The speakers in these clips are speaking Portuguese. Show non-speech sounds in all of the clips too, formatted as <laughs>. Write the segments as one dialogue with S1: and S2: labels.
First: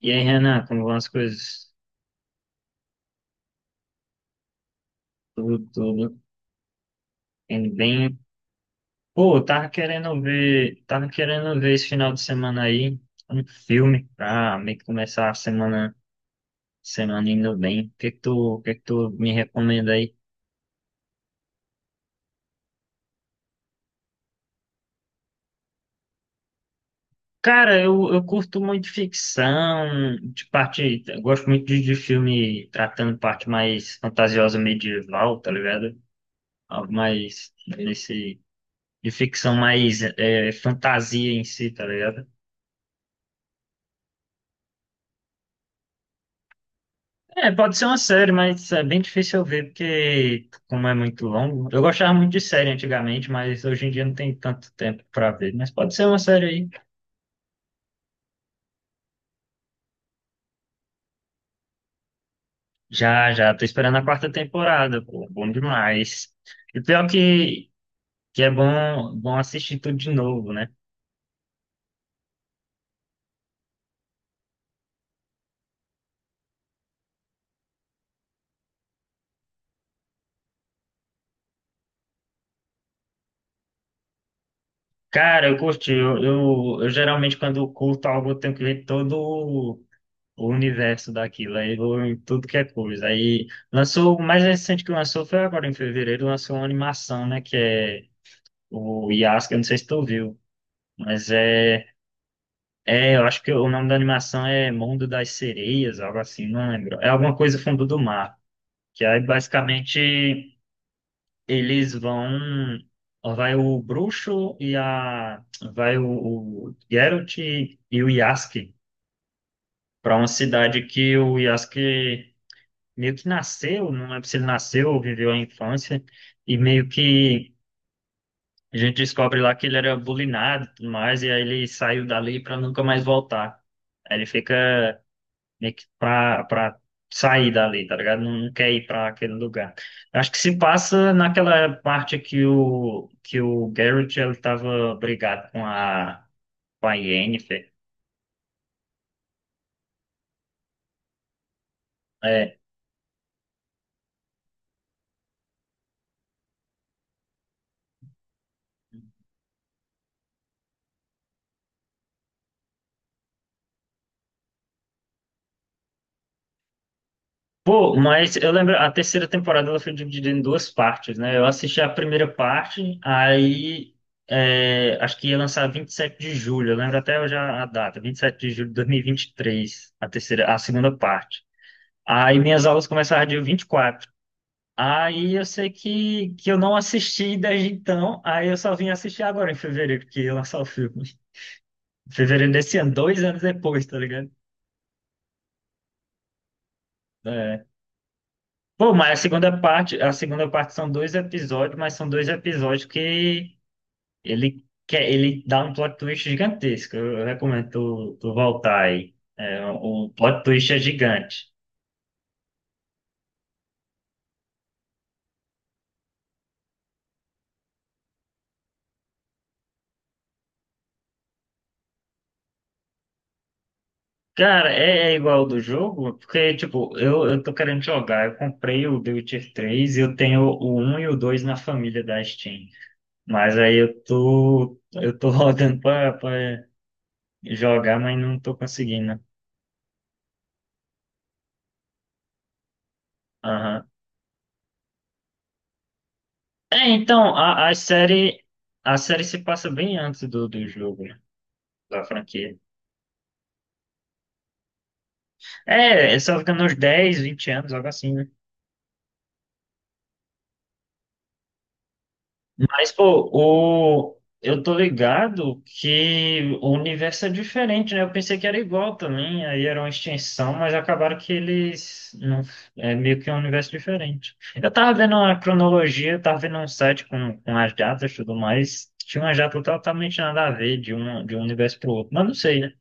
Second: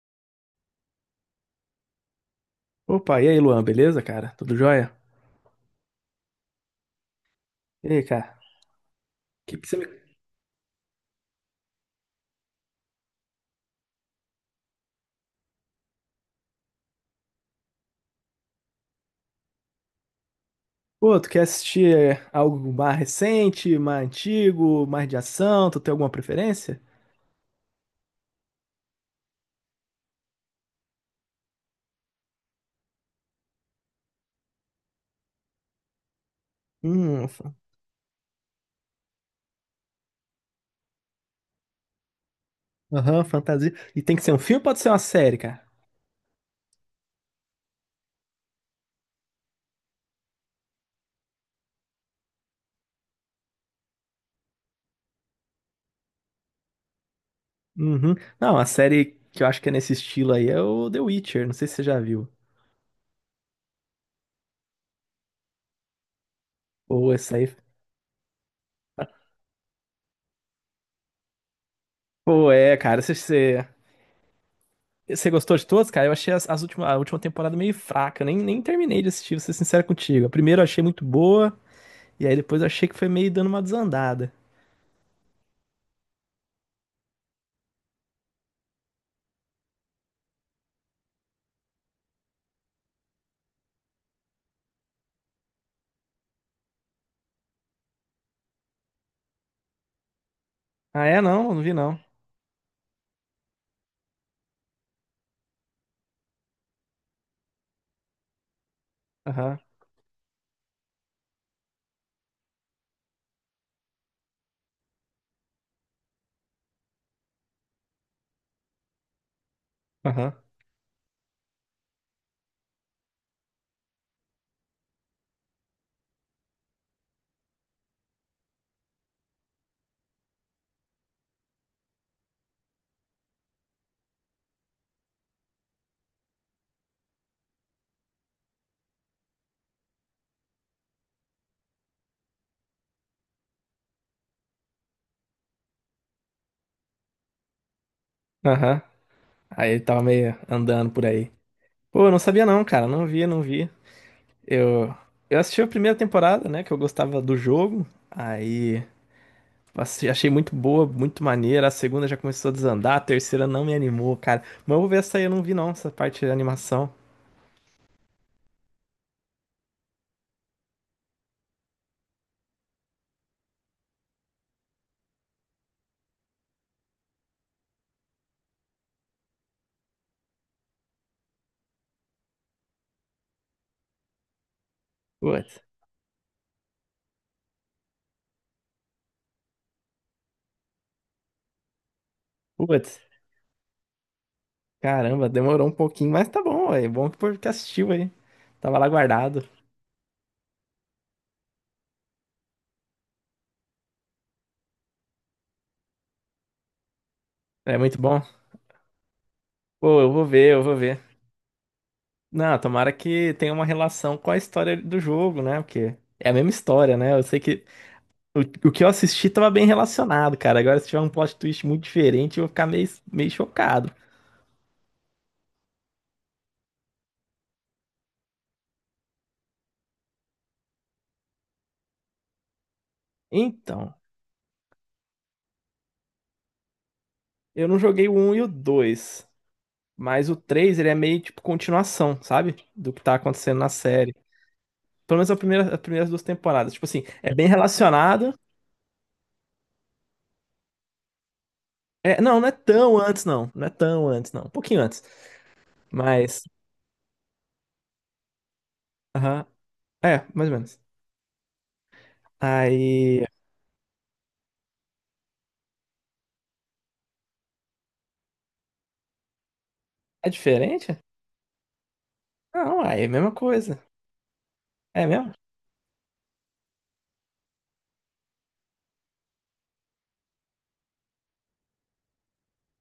S1: E aí, Renan, como vão as coisas?
S2: Opa, e aí, Luan, beleza, cara? Tudo jóia?
S1: Tudo, tudo. Indo
S2: E aí,
S1: bem.
S2: cara? O
S1: Pô, eu
S2: que que você me...
S1: tava querendo ver esse final de semana aí um filme pra meio que começar a semana, semana indo bem. O que que tu me recomenda aí?
S2: Pô, tu quer assistir é, algo mais recente, mais antigo, mais de ação? Tu tem alguma preferência?
S1: Cara, eu curto muito ficção, de parte, eu gosto muito de filme tratando parte mais fantasiosa medieval, tá ligado? Algo
S2: Hum,
S1: mais
S2: fa-
S1: nesse, de ficção mais é, fantasia em si, tá ligado?
S2: aham, fantasia. E tem que ser um filme ou pode ser uma série, cara?
S1: É, pode ser uma série, mas é bem difícil eu ver, porque como é muito longo. Eu gostava muito de série antigamente, mas hoje em dia não tem tanto tempo pra ver. Mas pode ser uma série aí.
S2: Uhum. Não, a série que eu acho que é nesse estilo aí é o The Witcher, não sei se você já viu.
S1: Já, já, tô esperando a quarta temporada, pô, bom demais. E pior
S2: Pô, essa aí...
S1: que é bom, bom assistir tudo de novo, né?
S2: Pô, é, cara, você... Você gostou de todos, cara? Eu achei as últimas, a última temporada meio fraca, eu nem terminei de assistir, vou ser sincero contigo. A primeira eu achei muito boa. E aí depois eu achei que foi meio dando uma desandada.
S1: Cara, eu curti. Eu geralmente, quando eu curto algo, eu tenho que ver todo o universo daquilo. Aí eu vou em tudo que é coisa. Aí lançou, o mais recente que lançou foi agora em fevereiro, lançou uma animação, né? Que é o Yasuke, eu não sei se tu viu,
S2: Ah, é?
S1: mas
S2: Não, não vi
S1: é,
S2: não.
S1: é, eu acho que o nome da animação é Mundo das Sereias, algo assim, não lembro. É alguma coisa fundo do mar, que aí
S2: Aham,
S1: basicamente eles vão, vai o bruxo e a, vai o Geralt e o Yasuke para uma
S2: aham,
S1: cidade que o Yasuke meio que nasceu, não lembro se ele nasceu ou viveu a infância, e meio que a gente descobre lá que ele era bulinado e tudo mais, e aí ele saiu dali pra nunca mais voltar. Aí ele fica meio que pra sair dali, tá ligado? Não, não quer ir pra aquele lugar. Acho que se passa naquela parte que o Garrett ele tava brigado com a Yennefer.
S2: aham. Aí ele tava meio andando por aí. Pô, eu não sabia
S1: É,
S2: não, cara. Não vi, não vi. Eu, eu assisti a primeira temporada, né? Que eu gostava do jogo. Aí achei muito boa, muito maneira. A segunda já começou a desandar. A terceira não me animou, cara. Mas eu vou ver essa aí, eu não vi não, essa parte de animação.
S1: pô, mas eu lembro, a terceira temporada ela foi dividida em duas partes, né? Eu assisti a primeira parte, aí é, acho que ia lançar 27 de julho, eu lembro até já a data, 27 de julho de dois mil e vinte e três a terceira, a segunda parte. Aí minhas aulas começaram dia 24, aí eu
S2: Putz,
S1: sei que eu não assisti desde então, aí eu só vim assistir agora em fevereiro, que ia lançar o filme. Fevereiro desse ano,
S2: putz.
S1: 2 anos depois, tá ligado?
S2: Caramba, demorou um pouquinho, mas tá bom, é bom que porque
S1: É.
S2: assistiu aí. Tava lá
S1: Pô, mas
S2: guardado.
S1: a segunda parte são dois episódios, mas são dois episódios que ele quer, ele dá um plot twist gigantesco. Eu recomendo
S2: É muito
S1: tu,
S2: bom.
S1: tu voltar aí. É,
S2: Pô,
S1: o
S2: eu vou
S1: plot
S2: ver, eu
S1: twist
S2: vou
S1: é
S2: ver.
S1: gigante.
S2: Não, tomara que tenha uma relação com a história do jogo, né? Porque é a mesma história, né? Eu sei que o, o que eu assisti tava bem relacionado, cara. Agora, se tiver um plot twist muito diferente, eu vou ficar meio, chocado.
S1: Cara, é, é igual ao do jogo, porque, tipo, eu tô querendo jogar. Eu comprei o The Witcher 3 e eu tenho o um e o 2 na família da Steam. Mas aí
S2: Então,
S1: eu tô <laughs> rodando pra
S2: eu não
S1: jogar,
S2: joguei o
S1: mas
S2: 1
S1: não
S2: e o
S1: tô conseguindo.
S2: dois, mas o 3 ele é meio tipo continuação, sabe? Do que tá acontecendo na série. Pelo menos a primeira, as primeiras duas temporadas. Tipo
S1: É,
S2: assim,
S1: então,
S2: é bem
S1: a, a
S2: relacionado.
S1: série a série se passa bem antes do jogo, né? Da
S2: É, não, não é
S1: franquia.
S2: tão antes, não. Não é tão antes, não. Um pouquinho antes.
S1: É, só
S2: Mas,
S1: fica nos 10, 20 anos, algo assim, né?
S2: aham. É, mais ou menos.
S1: Mas,
S2: Aí.
S1: pô, o, eu tô ligado que o universo é diferente, né? Eu pensei que era igual também, aí era uma
S2: É
S1: extensão, mas
S2: diferente?
S1: acabaram que eles... Não,
S2: Não,
S1: é
S2: aí é a
S1: meio que
S2: mesma
S1: um universo
S2: coisa.
S1: diferente. Eu tava
S2: É
S1: vendo
S2: mesmo?
S1: a cronologia, eu tava vendo um site com as datas e tudo mais, tinha uma data totalmente nada a ver de um universo pro outro, mas não sei, né?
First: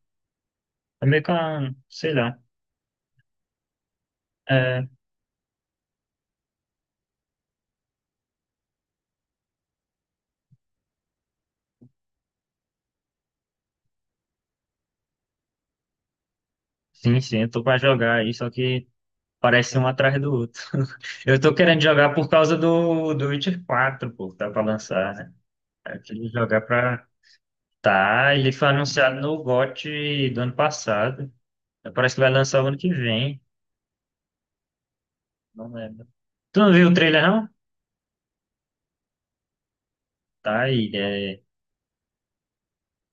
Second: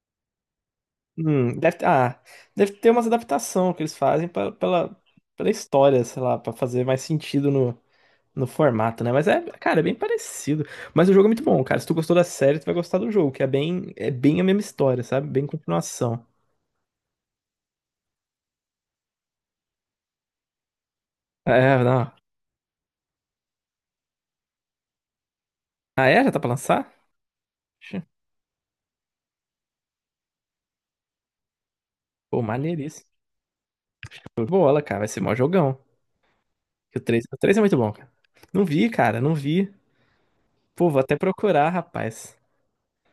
S1: É meio que uma,
S2: Deve,
S1: sei
S2: ah,
S1: lá.
S2: deve ter umas adaptação que eles fazem pela,
S1: É,
S2: pela, história, sei lá, pra fazer mais sentido no formato, né? Mas é, cara, é bem parecido. Mas o jogo é muito bom, cara. Se tu gostou da série, tu vai gostar do jogo, que é bem a mesma história, sabe? Bem continuação.
S1: sim, sim, eu tô pra jogar aí, só que parece um atrás do outro. <laughs> Eu tô querendo
S2: É, não.
S1: jogar por causa do Witcher 4, pô, que tá pra lançar, né? Eu
S2: Ah, é?
S1: queria
S2: Já tá pra
S1: jogar
S2: lançar?
S1: pra.
S2: Ixi.
S1: Tá, ele foi anunciado no GOT do ano passado. Parece que vai
S2: Pô,
S1: lançar o ano que
S2: maneiríssimo.
S1: vem.
S2: Show de Bola, cara. Vai ser mó
S1: Não
S2: jogão.
S1: lembro. Tu não viu o
S2: Que o
S1: trailer,
S2: 3, o
S1: não?
S2: 3 é muito bom, cara. Não vi, cara, não vi.
S1: Tá
S2: Pô,
S1: aí,
S2: vou até
S1: é.
S2: procurar, rapaz.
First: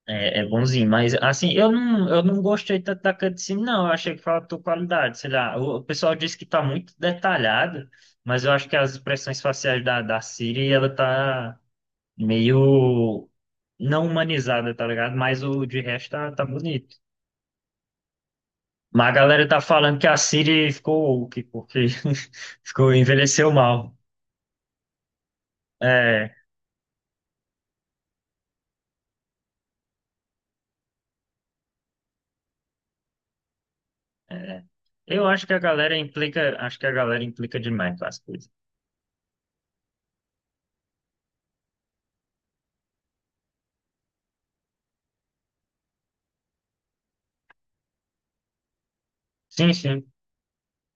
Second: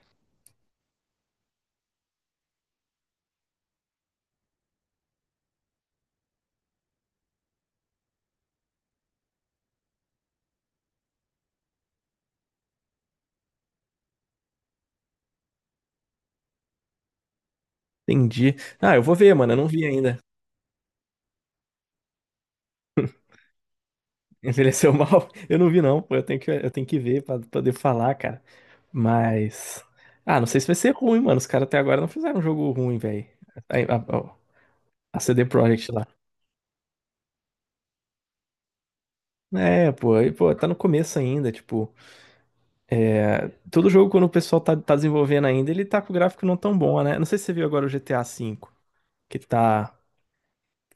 S1: É, é bonzinho, mas assim, eu não gostei tanto da cutscene, não. Eu achei que faltou qualidade, sei lá. O pessoal disse que tá muito detalhado, mas eu acho que as expressões faciais da Siri, ela tá meio não humanizada, tá ligado? Mas o de resto tá, tá bonito.
S2: Entendi. Ah, eu
S1: Mas
S2: vou
S1: a
S2: ver,
S1: galera
S2: mano. Eu
S1: tá
S2: não vi
S1: falando que a
S2: ainda.
S1: Siri ficou woke, porque <laughs> ficou, envelheceu mal.
S2: Envelheceu <laughs> mal? Eu não vi, não. Pô, eu
S1: É,
S2: tenho que, eu tenho que ver pra poder falar, cara. Mas. Ah, não sei se vai ser ruim, mano. Os caras até agora não fizeram um jogo ruim, velho. A, a-
S1: é.
S2: a
S1: Eu
S2: CD
S1: acho que a
S2: Projekt
S1: galera
S2: lá.
S1: implica, acho que a galera implica demais com as coisas.
S2: É, pô, e, pô, tá no começo ainda, tipo. Todo jogo, quando o pessoal tá desenvolvendo ainda, ele tá com o gráfico não tão bom, né? Não sei se você viu agora o GTA V, que
S1: Sim,
S2: tá.
S1: sim.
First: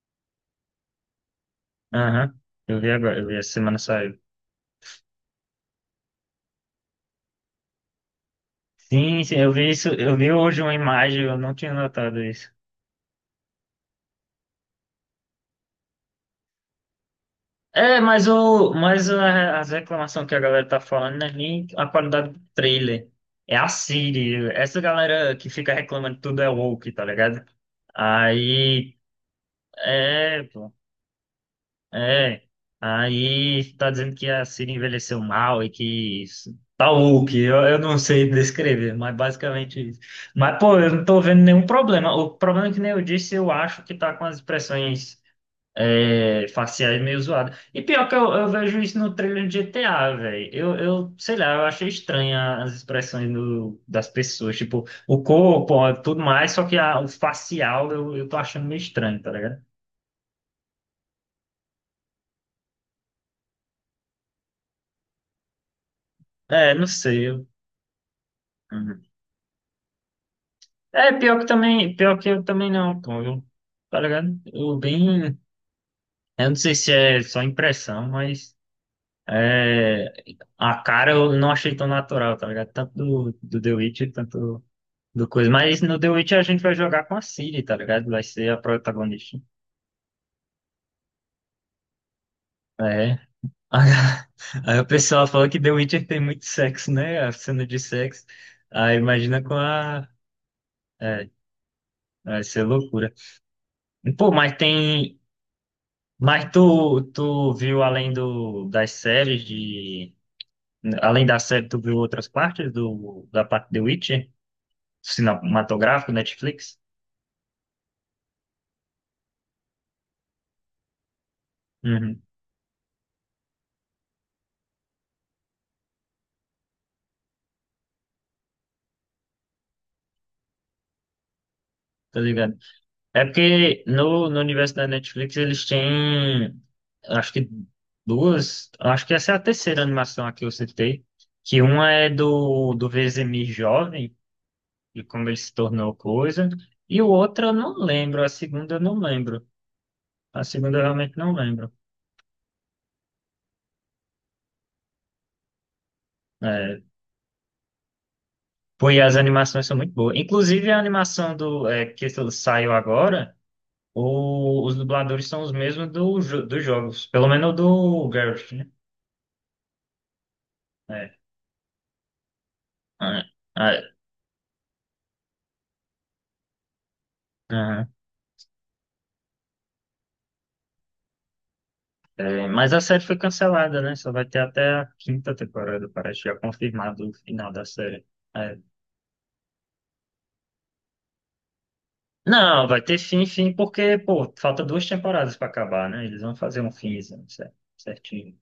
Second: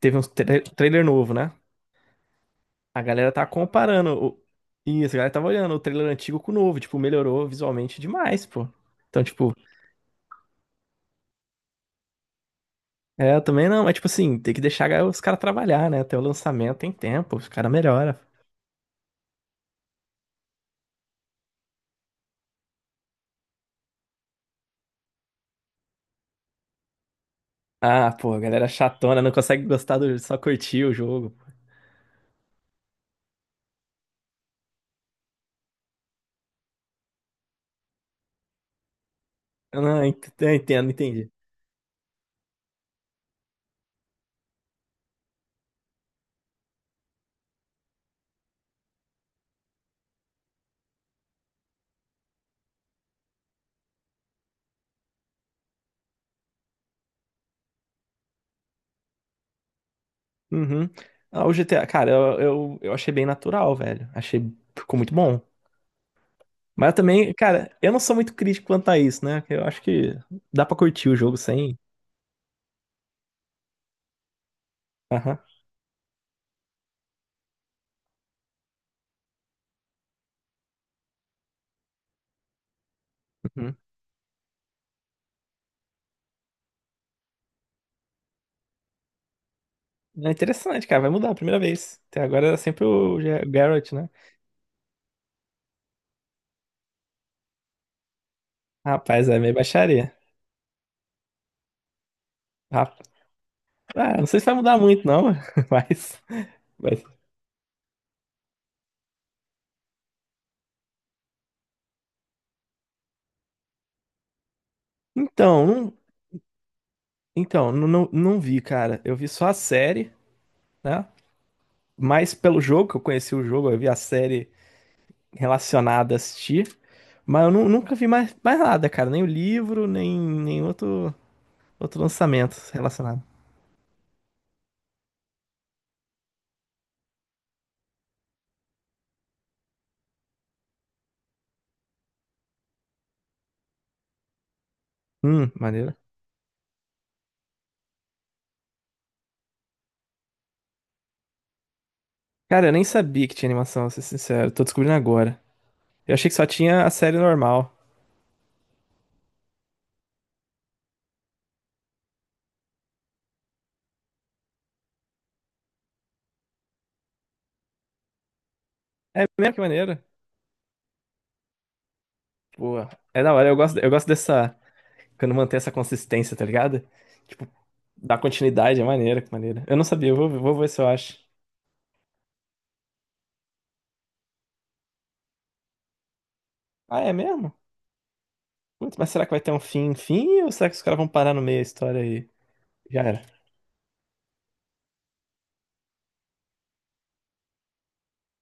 S2: Teve um trailer novo, né?
S1: Aham, eu vi
S2: A
S1: agora, eu
S2: galera
S1: vi
S2: tá
S1: essa semana saiu.
S2: comparando. O... Isso, a galera tava olhando o trailer antigo com o novo. Tipo, melhorou visualmente demais, pô.
S1: Sim,
S2: Então,
S1: sim, eu
S2: tipo,
S1: vi isso, eu vi hoje uma imagem, eu não tinha notado isso.
S2: é, eu também não. Mas, tipo assim, tem que deixar os caras trabalhar, né? Até o lançamento tem tempo, os caras
S1: É,
S2: melhoram.
S1: mas o, mas a- as reclamações que a galera tá falando não é nem a qualidade do trailer. É a Siri. Essa galera que fica reclamando que tudo é woke, tá ligado?
S2: Ah, pô, a galera
S1: Aí,
S2: chatona, não consegue gostar do. Só
S1: é.
S2: curtir o jogo.
S1: É, aí tá dizendo que a Siri envelheceu mal e que isso- tá o que eu não sei <laughs> descrever, mas
S2: Eu
S1: basicamente isso.
S2: não, eu
S1: Mas, pô, eu
S2: entendo,
S1: não tô
S2: entendi.
S1: vendo nenhum problema. O problema é que nem eu disse, eu acho que tá com as expressões é, faciais meio zoadas. E pior que eu vejo isso no trailer de GTA, velho. Sei lá, eu achei estranha as expressões do, das pessoas, tipo, o corpo, ó, tudo mais, só que a- o facial eu tô achando meio estranho, tá ligado?
S2: Uhum. Ah, o GTA, cara, eu achei bem natural, velho. Achei. Ficou muito bom.
S1: É, não
S2: Mas eu
S1: sei.
S2: também,
S1: Eu-
S2: cara, eu não sou muito crítico quanto a
S1: uhum.
S2: isso, né? Eu acho que dá pra curtir
S1: É,
S2: o jogo
S1: pior que
S2: sem.
S1: também, pior que eu também não, pô, eu, tá ligado? Eu bem,
S2: Aham.
S1: eu não sei se é só impressão, mas é, a cara eu não achei tão natural, tá ligado? Tanto do The
S2: Uhum.
S1: Witcher, tanto do coisa, mas no The Witcher a gente vai jogar com a Ciri, tá ligado? Vai ser a protagonista.
S2: É interessante, cara. Vai mudar a primeira vez. Até agora era sempre
S1: É.
S2: o
S1: Aí
S2: Garrett, né?
S1: <laughs> aí o pessoal fala que The Witcher tem muito sexo, né? A cena de sexo. Aí
S2: Rapaz, é
S1: imagina
S2: meio
S1: com a...
S2: baixaria.
S1: É, vai ser
S2: Rapaz,
S1: loucura.
S2: ah, não
S1: Pô,
S2: sei se vai
S1: mas
S2: mudar muito,
S1: tem...
S2: não, <laughs> mas,
S1: Mas tu,
S2: mas.
S1: tu viu além do, das séries de. Além da série, tu viu outras partes do, da parte de Witcher?
S2: Então, não,
S1: Cinematográfico, Netflix?
S2: então não, não, não vi, cara. Eu vi só a série, né?
S1: Uhum,
S2: Mas pelo jogo, que eu conheci o jogo, eu vi a série relacionada a assistir. Mas eu nunca vi mais, nada, cara. Nem o livro, nem outro
S1: tá
S2: lançamento
S1: ligado?
S2: relacionado.
S1: É porque no universo da Netflix eles têm. Acho que duas. Acho que essa é a terceira animação aqui que eu citei. Que uma é do Vezemir jovem, e como ele se
S2: Maneiro.
S1: tornou coisa. E o outro eu não lembro. A segunda eu não lembro. A segunda eu realmente não lembro.
S2: Cara, eu nem sabia que tinha animação, vou ser sincero. Tô descobrindo agora. Eu achei que só
S1: É,
S2: tinha a série normal.
S1: pô, e as animações são muito boas. Inclusive, a animação do, é, que saiu agora, o- os dubladores são os mesmos do, jo- dos jogos. Pelo menos do Garrett, né?
S2: É mesmo que maneiro.
S1: É.
S2: Boa.
S1: Ah,
S2: É da hora,
S1: ah,
S2: eu gosto dessa. Quando mantém essa consistência, tá ligado? Tipo,
S1: aham.
S2: dá continuidade, é maneiro, que maneiro. Eu não sabia, eu vou ver se eu acho.
S1: É, mas a série foi cancelada, né? Só vai ter até a quinta temporada, parece já
S2: Ah,
S1: confirmado o
S2: é
S1: final
S2: mesmo?
S1: da série. É.
S2: Putz, mas será que vai ter um fim, fim? Ou será que os caras vão parar no meio da história aí?
S1: Não, vai ter
S2: Já
S1: fim,
S2: era.
S1: fim, porque, pô, falta duas temporadas pra acabar, né? Eles vão fazer um fim, certinho.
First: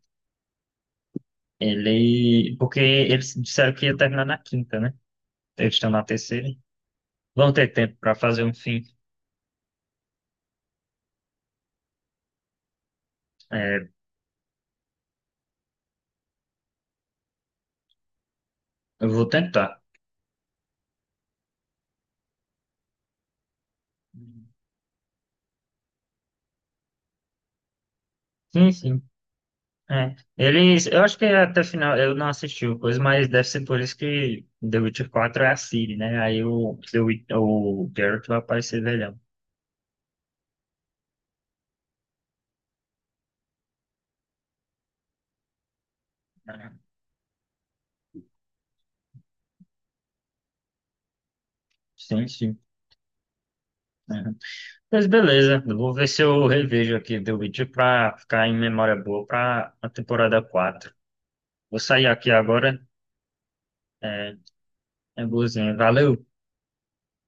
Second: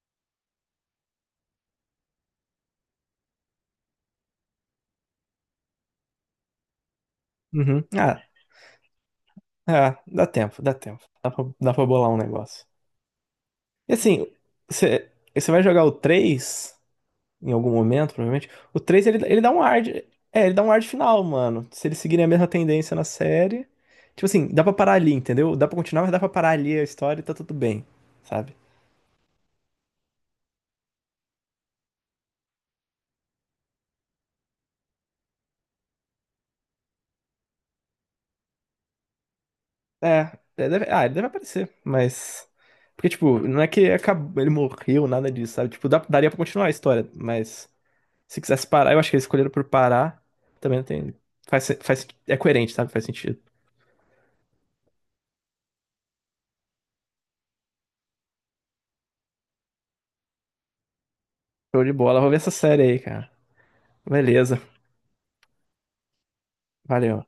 S1: Ele. Porque eles disseram que ia terminar na quinta, né? Eles estão na terceira. Vão ter
S2: Uhum.
S1: tempo para
S2: Ah,
S1: fazer um fim.
S2: ah, dá tempo, dá tempo. Dá pra bolar um negócio.
S1: É,
S2: E assim, você vai jogar o três em algum momento, provavelmente? O 3
S1: eu
S2: ele,
S1: vou
S2: ele dá um ar
S1: tentar.
S2: de, é, ele dá um ar de final, mano. Se eles seguirem a mesma tendência na série, tipo assim, dá pra parar ali, entendeu? Dá pra continuar, mas dá pra parar ali a história e tá tudo bem, sabe?
S1: Sim, sim. É. Eles, eu acho que até o final, eu não assisti o coisa, mas deve ser por isso que The Witcher 4 é a Ciri, né? Aí o, The Wit- o Geralt vai aparecer velhão.
S2: É, ele deve, ah, ele deve aparecer, mas porque tipo, não é que acabou, ele morreu, nada disso, sabe? Tipo, daria pra continuar a
S1: É.
S2: história, mas se quisesse parar, eu acho que eles escolheram por parar, também não tem faz, faz
S1: Sim,
S2: é
S1: sim.
S2: coerente, sabe? Faz sentido.
S1: É. Mas beleza, eu vou ver se eu revejo aqui The Witcher pra ficar em memória boa pra a temporada 4. Vou
S2: Show de
S1: sair
S2: bola,
S1: aqui
S2: vou ver essa
S1: agora.
S2: série aí, cara.
S1: É,
S2: Beleza.
S1: é boazinha. Valeu!
S2: Valeu.